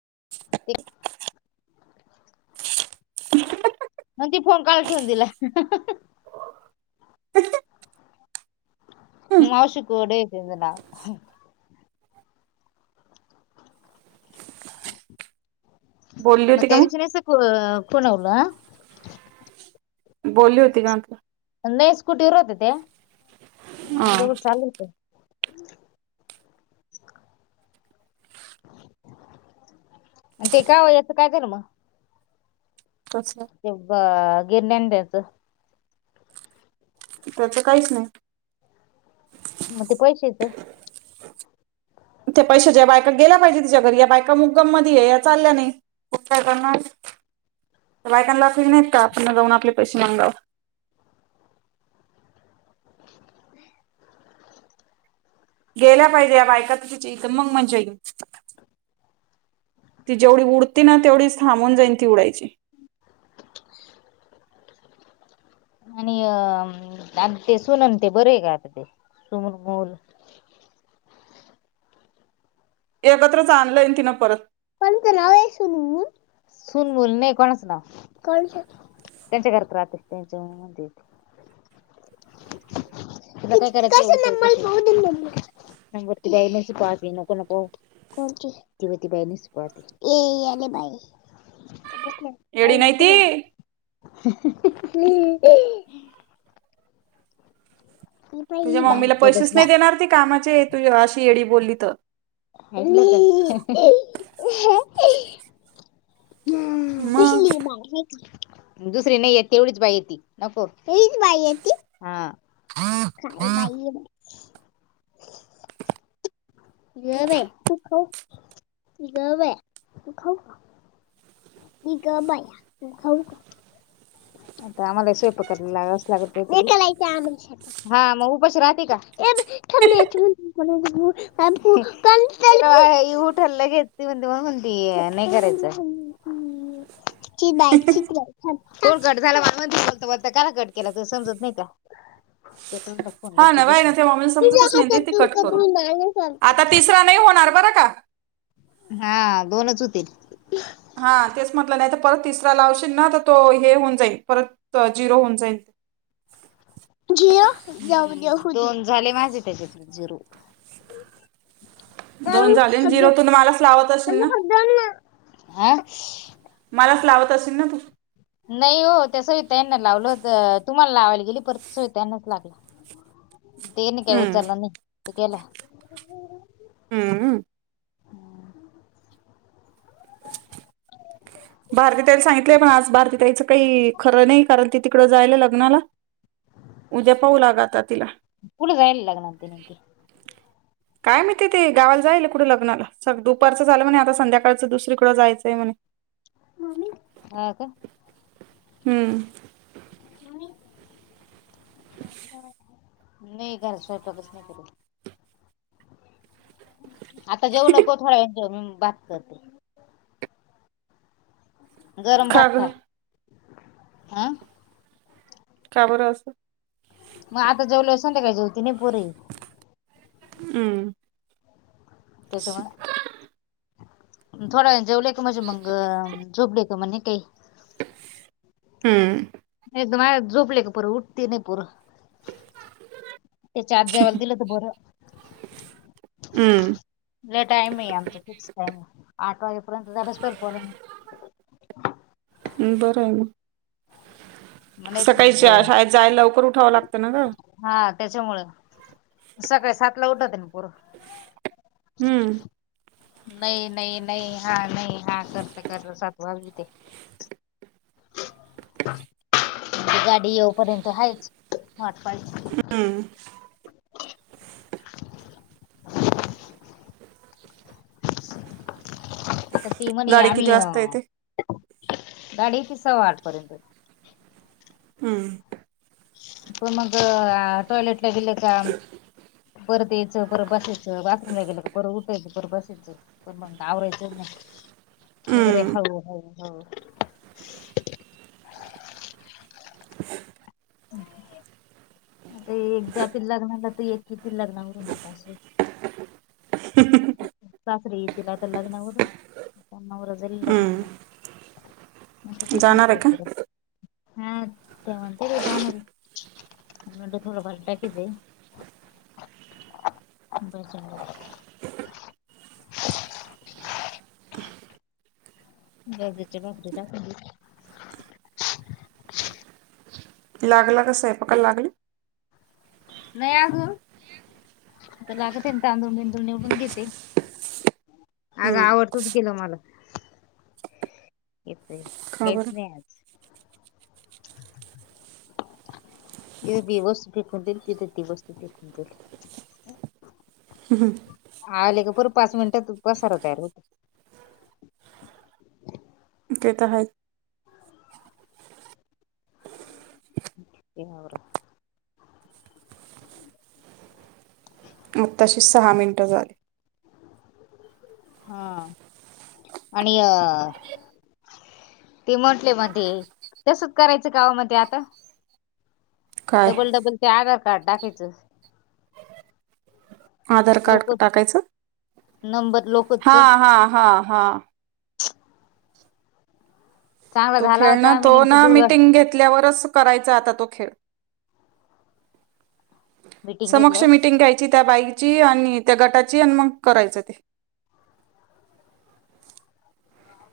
[unintelligible] [unintelligible] [unintelligible] हम्म. [unintelligible] बोलली मग होती त्या का दिवशी नाही, [unintelligible] बोलली होती, का? नई स्कूटी वर होते, ते न हा आम्ही दोघं चाललो होतो. आणि ते का, व याचं काय करु मग? तस [unintelligible] त्याचं काहीचं नाही. मग ते पैसेच ते पैशा ज्या बायका गेल्या पाहिजे. तिच्या घरी या बायका [unintelligible] मध्ये ये या चालल्या नाही. [unintelligible] बायकां ला [unintelligible] नाहीत, का आपण जाऊन आपले पैसे मागाव. [inaudible] गेल्या पाहिजे. या बायका तिची इथं मग मजा येईल. ती जेवढी उडती ना तेवढीच थांबून जाईन, ती उडायची. आणि अ आ ते सुन न ते बरं आहे का? [unintelligible] [inaudible] एकत्रच आणलंय तिनं परत. [unintelligible] सून मुल नाही, [unintelligible] कोणाचं नाव त्यांच्या घरात राहते. [unintelligible] [unintelligible] एडी नाही [unintelligible] ती [unintelligible] तुझ्या ही बाई मम्मीला गप बस पैसेच ना नाही देणार, ती कामाचे तु ज अशी येडी बोलली तर. [unintelligible] [unintelligible] मग दुसरी नाही य तेवढीच बाई हाय! ती. [unintelligible] [unintelligible] [unintelligible] [unintelligible] आता आम्हाला स्वयंपाकाला लागावचं लागेल, [unintelligible] [unintelligible] [unintelligible] [unintelligible] फोन कट झाला, मला म्हणशील तु बोलतता [unintelligible] कट केला त समजत नाही का? कटवून फोन हा, करते ना बस बाई! ना ते मला तुझ्या समजतच ना ही. ते ते हातातून कट करून कधी माणूस आलता. आता तिसरा नाही होणार बरं! [unintelligible] हा दोनच होतील हा तेच म्हटलं नाही तर परत तिसरा लावशील ना तर तो हे होऊन जाईल परत झिरो होऊन जाईल [inaudible] घ जाऊ दोन झाले माझे त्याच्यात झिरो काल दोन उठ झाले ना सद झिरो तू मलाच लावत असेल क ना फध मलाच लावत असेल ना तू नाही हो त्या सविता ताईंना लावलं होत तुम्हाला लावायला गेली परत सविता ताईंनाच लागला त्यांनी काय हम्म उचलला नाही मीच केला हम्म भारती ताईला सांगितलंय पण आज भारतीताईचं काही खरं नाही कारण ती तिकडं जायला लग्नाला उद्या पाहू लाग आता तिला कुठे जायला लागणार ते नेमके काय मी ते ते गावाला जायला कुठं लग्नाला सग दुपारचं झालं म्हणे आता संध्याकाळचं दुसरीकडं जायचंय म्हण हा का हम्म म नाही घर स्वयंपाकच नाही करू आता जाऊ नको थोड्या वेळाने जेव बास कर गरम का भात ग खा हा का बरं असं मग आता जेवल्यावर संध्याकाळ जेवती नय पोरी हम्म थोड्यावेळाने जेवलो की म्हणजे मग झोप येते मनुके हम्म [unintelligible] ते चार्जवर दिलं तर बरं. हं. लई टाईमे आमच फिक्स टाइमाय. आठ वाजेपर्यंत झाल्यास बरं आहे [unintelligible] मग. तर सकाळी मग शा शाळेत जायलवकर उठावं लागतंना ग. त्याच्यामुळ सकाळी सातला उठतेना पोरं. हम्म. नइ नइ नइ हां नइ हां करतं करत सात वाजूवते. गाडी येऊपर्यंत हायच आटपा हम्म. आता ती म्हणे गाडी आमी किती य वाजता येते? गाडी येती सव्वा‌ आठपर्यंत. हम्म. पन मग अआ टॉयलेटला गेलेका. परत येचं परत बसायचं बाथरूमला गेलं का पर उठायचं पर बसायचं पण मग आवरायचं नई. हे बरंय हं, हळू हळू हळू. [inaudible] आता एक जातील लग्नाला तर एक येतील लग्नावरून आता असय. सासरे येतील आता लग्नावरून. नवरा जाईल हं. लग्नाला मी तर तेच म्हंटल जाणार आहे काय का? कराव. हां ते म्हंतील जा म्हण मी म्हणल थोडं भल टाकीचय. बसच्या भरोश्या [inaudible] बाजरीच्या भाकरी टाकून द्यू. लागला का सैपाकाला लागली? नइ अजून आता लागते तांदूळ बिंदूळ निवडून घेते. आग हं. आवडतोचकीग मला. इथे का काईच बरं? नइ आज. इथं दीवस पिकवतील तिथ दिवसबी पिकतील. आले का पर पाच मिन्टात पसारा तयार होत. तेेतर हाय. कित्ती आवरा. [inaudible] मग तशी सहा मिन्टं झाली. हां आणि अ. ते म्हटले मध्ये तसच करायचं काओ मते आता? काय? डबल डबल ते आधार कार्ड टाकायचं. आधार कार्ड लोक क टाकायचं नंबर लोकच हां हां हां हां. [inaudible] चांगला तो झाला होता खेळना आम्ही तो नेमकी ना दोघं मीटिंग घेतल्यावरच करायचा आता तो खेळ. मिटिंग समक्ष घेतल्या मिटिंग घ्यायची. त्या बाईची आनी त्या गटाची अन मग करायच ते.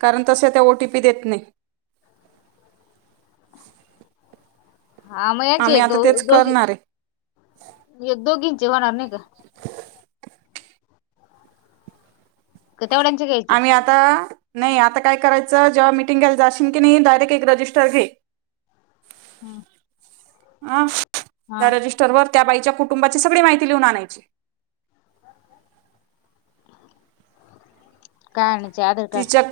कारण तस्या त्या ओटीपी देत नइ. [inaudible] हां म याचे आम्ही एक द आता तेच दोघी करणार आहे एक दोघींचे होणार नाही का? [inaudible] का तेवढ्यांचे घ्यायचे आम्ही आता आ नइ आता काय करायचं जेव्हा मीटिंग घ्यायला जाशीन की, नई डायरेक एक रजिस्टर घे. हम्. आं त्या रजिस्टर वर त्या बाईच्या कुटुंबाची सगडी माहिती लिहून आणायची. काय अनु. तिच्या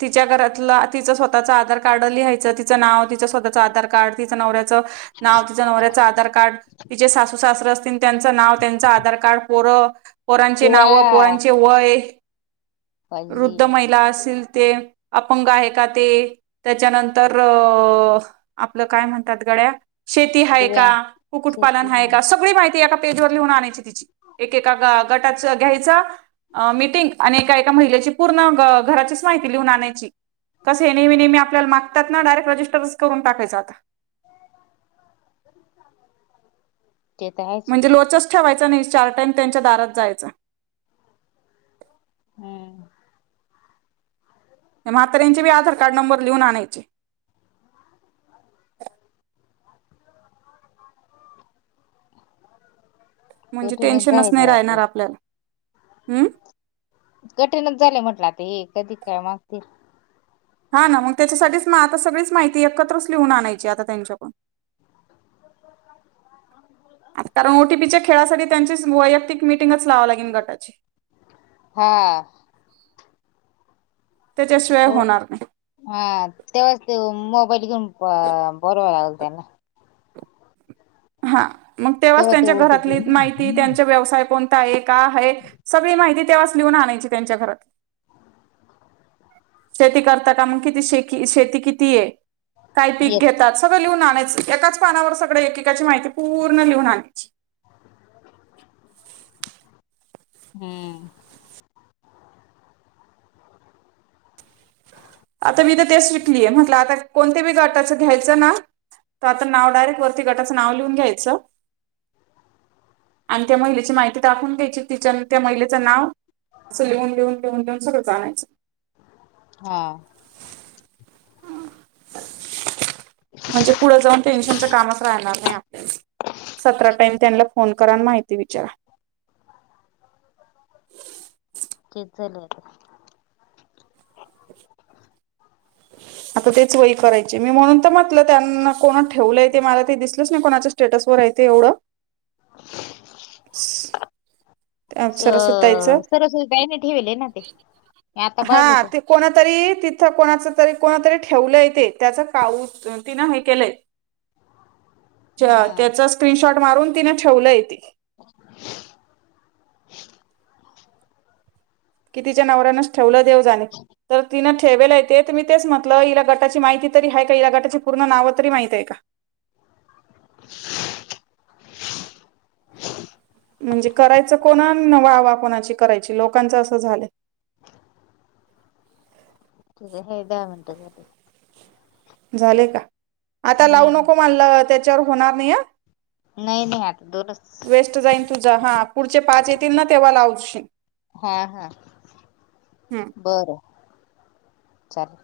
तिच्या घरात. तिं स्वतःचांधार कारड लिहायं तिचं नाव तिं स्वतःच आधार कार्ड ति नवऱ्या च नाव ति नवऱ्या आधार कार्ड ति सासू स त्यांच नाव त्यांच आधार कार्ड पोरं पोरांचे नाव दिवा पोरांचे वय. वृद्ध पाहिजे महिला असतील ते अपंग आहे, का ते त्याच्यानंतर अ आपलं काय म्हणतात गड्या. शेती आहे, दिव्या का शेती कुक्कुटपालन आहे, हा. का सगळी माहिती एका पेजवरर लिहून आणायची. तिचे एकका गटा घ्यायचा मिटिंग आणि ए महिलेची पूर्ण घ घराचीच माहिती लिहून आणायची. कस हे नेहमी नेहमी आपल्याला मागतात ना डायरेक्ट रजिस्टरच करून टाकायचा आता. [inaudible] आहेच म्हणजे लोचच ठेवायचा नाही चार टाइम त्यांच्या दारात जायच. हम्म. म्हाताऱ्यांंचे बी आधार कार्ड नंबर लिहून आणायचे. म्हणजे कठीणच टेन्शनच झाले नाही ते राहणार आता आपल्याला हम्. कठीणच झाले म्हटलं आता हे कधी काय मागतील. हा ना मग त्याच्यासाठीच म आता सगळीच माहिती एकत्रच लिहून आणायची आता त्यांच्याकडून. [inaudible] कारण ओटीपीच्या खेळासाठी त्यांची वैयक्तिक मिटिंगच लावं लागेल गटाची. हा. त्याच्याशिवाय हो होणार नाही. हा तेव्हाच ते मोबाईल घेऊन बरवा [unintelligible] लाग त्या ना. हा मग तेव्हाच तेव्हा ते त्यांच्या घरातली ओटीपी माहिती त्यांचा व्यवसाय कोणता आहे. सगळी माहिती तेव्हाच लिहून आणायची त्यांच्या घरात. शेती करता का मग किती शे शेती किती आहे, काय पीक एक घेतात सगळं लिहून एकाच पानावर सगळ एकेकाची माहिती पूर्ण लिहून आणायची. हम्म आता मी तर ते विकलीय म्हटलं आता कोणत बी गटाचं घ्यायचं ना तर आता नाव डायरेक्ट वरती गटाचं नाव लिहून घ्यायचं आणि त्या महिलेची माहिती दाखवून घ्यायची तिच्या त्या महिलेचं नाव असं लिहून लिहून लिहून लिहून सगळं जायचं हा म्हणजे पुढे जाऊन टेन्शनच कामच राहणार नाही आपल्या सतरा टाईम त्यांना फोन क माहिती विचारा च झालं आता ह आता तेच वय करायचे मी म्हणून तर म्हटलं त्यांना कोणा ठेवलंय ते मला ते दिसलंच नाही कोणाच्या स्टेटस वरयच ते एवढं [unintelligible] अ सरस्वताईचं सरस् काईने ठेवेल ना ते मी आता हा पाहिलंच ते कोणा तरी तिथं कोणाच तरी कोणा तरी ठेवलं येते त्याच काऊ तिनं हे केलंय हा त्याचा स्क्रीनशॉट मारून तिने ठेवलं येते [unintelligible] कि तिच्या नवऱ्यानच ठेवलं देव जाणे तर तिन ठेवेला येते तर मी तेच म्हटलं हिला गटाची माहिती तरी आहे का ह गटाची पूर्ण नाव तरी माहिती आहे का [unintelligible] म्हणजे करायचं कोणा वावा कोणाची करायची लोकांचं असं झालं ठीक आहे हे दहा मिनटंसाठी झाले का आता लावू हम्म नको म्हणलं त्याच्यावर होणार नाही या नाही नाही आता दोनच वेस्ट जाईन तुजा हा पुढचे पाच येतील ना तेव्हा लाव हा हा हम्म. बरं चाल